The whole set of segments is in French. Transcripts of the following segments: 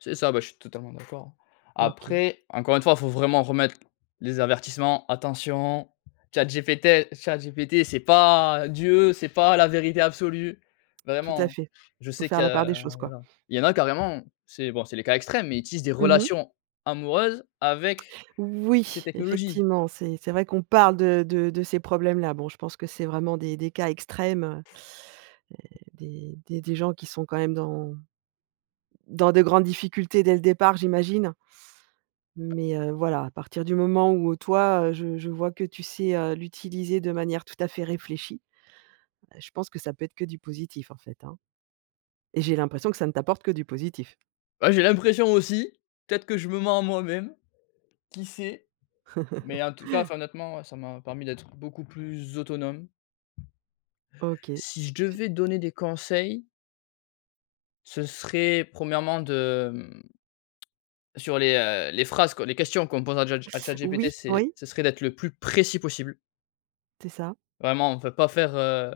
C'est ça, bah, je suis totalement d'accord hein. OK. Après, encore une fois, il faut vraiment remettre les avertissements, attention, ChatGPT ChatGPT c'est pas Dieu, c'est pas la vérité absolue. Tout à Vraiment, fait. je Il faut sais faire qu'il y la part a des choses, quoi. voilà, il y en a carrément, c'est bon, c'est les cas extrêmes, mais ils tissent des Mmh mh. relations amoureuses avec, ces Oui, technologies. effectivement, c'est c'est vrai qu'on parle de de de ces problèmes-là. Bon, je pense que c'est vraiment des des cas extrêmes. Heu, heu, des des des gens qui sont quand même dans dans de grandes difficultés dès le départ, j'imagine mais, heu, voilà, à partir du moment où, heu, toi, heu, j je vois que tu sais, heu, l'utiliser de manière tout à fait réfléchie. Heu, je pense que ça peut être que du positif en fait, hein et j'ai l'impression que ça ne t'apporte que du positif. Bah, j'ai l'impression aussi, peut-être que je me mens à moi-même. Qui sait? Mais en tout cas, enfin honnêtement ça m'a permis d'être beaucoup plus autonome OK. si C je c devais donner des conseils ce serait premièrement de, hem, sur les, heu, les phrases quoi les questions qu'on pose à jat à Chat GPT, Oui, c'est oui. c'est serait d'être le plus précis possible C'est ça. vraiment, enfin, pas faire, heu: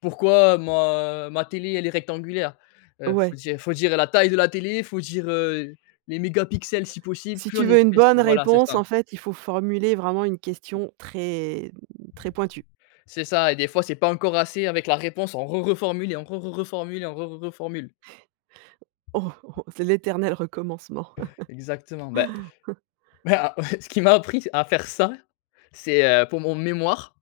«Pourquoi ma ma télé elle est rectangulaire?» Heu, il Ouais. faut dire il faut dire la taille de la télé, il faut dire, heu, les mégapixels si possible. Si Plus tu on est veux une précis. bonne Voilà c'est réponse, ça. en fait, il faut formuler vraiment une question très très pointue. C'est ça et des fois, c'est pas encore assez avec la réponse on re reformule et on re re reformule et on re re reformule. Oh oh! C'est l'éternel recommencement! Exactement. Bah. Bah ouais, ce qui m'y appris à faire ça, c'est, heu, pour mon mémoire.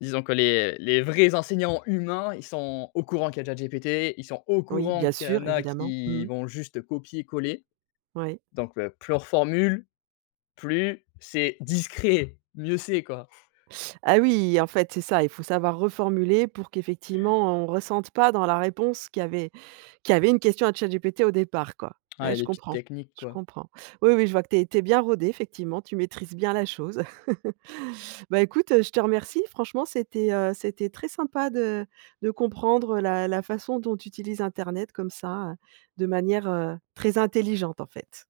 Disons que les, heu, les vrais enseignants humains, ils sont au courant qu'il y a Chat GPT. Ils sont au Oui courant bien qu'il y sûr en a, évidemment. Mmh. qui vont juste copier-coller. Oui. Donc heu, plus on reformule, plus, c'est discret, mieux c'est quoi. Ah oui! En fait, c'est ça, il faut savoir reformuler pour qu'effectivement, on ressente pas dans la réponse qu'il y avait qu'il y avait une question à ChatGPT, au départ quoi. Ouais, Ah je les petites comprends, techniques je quoi. comprends. Oui, oui, je vois que tu es tu es bien rodé, effectivement, tu maîtrises bien la chose. Bah, écoute, je te remercie. Franchement, c'était, heu, c'était très sympa de de comprendre la la façon dont tu utilises internet comme ça, de manière, heu, très intelligente en fait.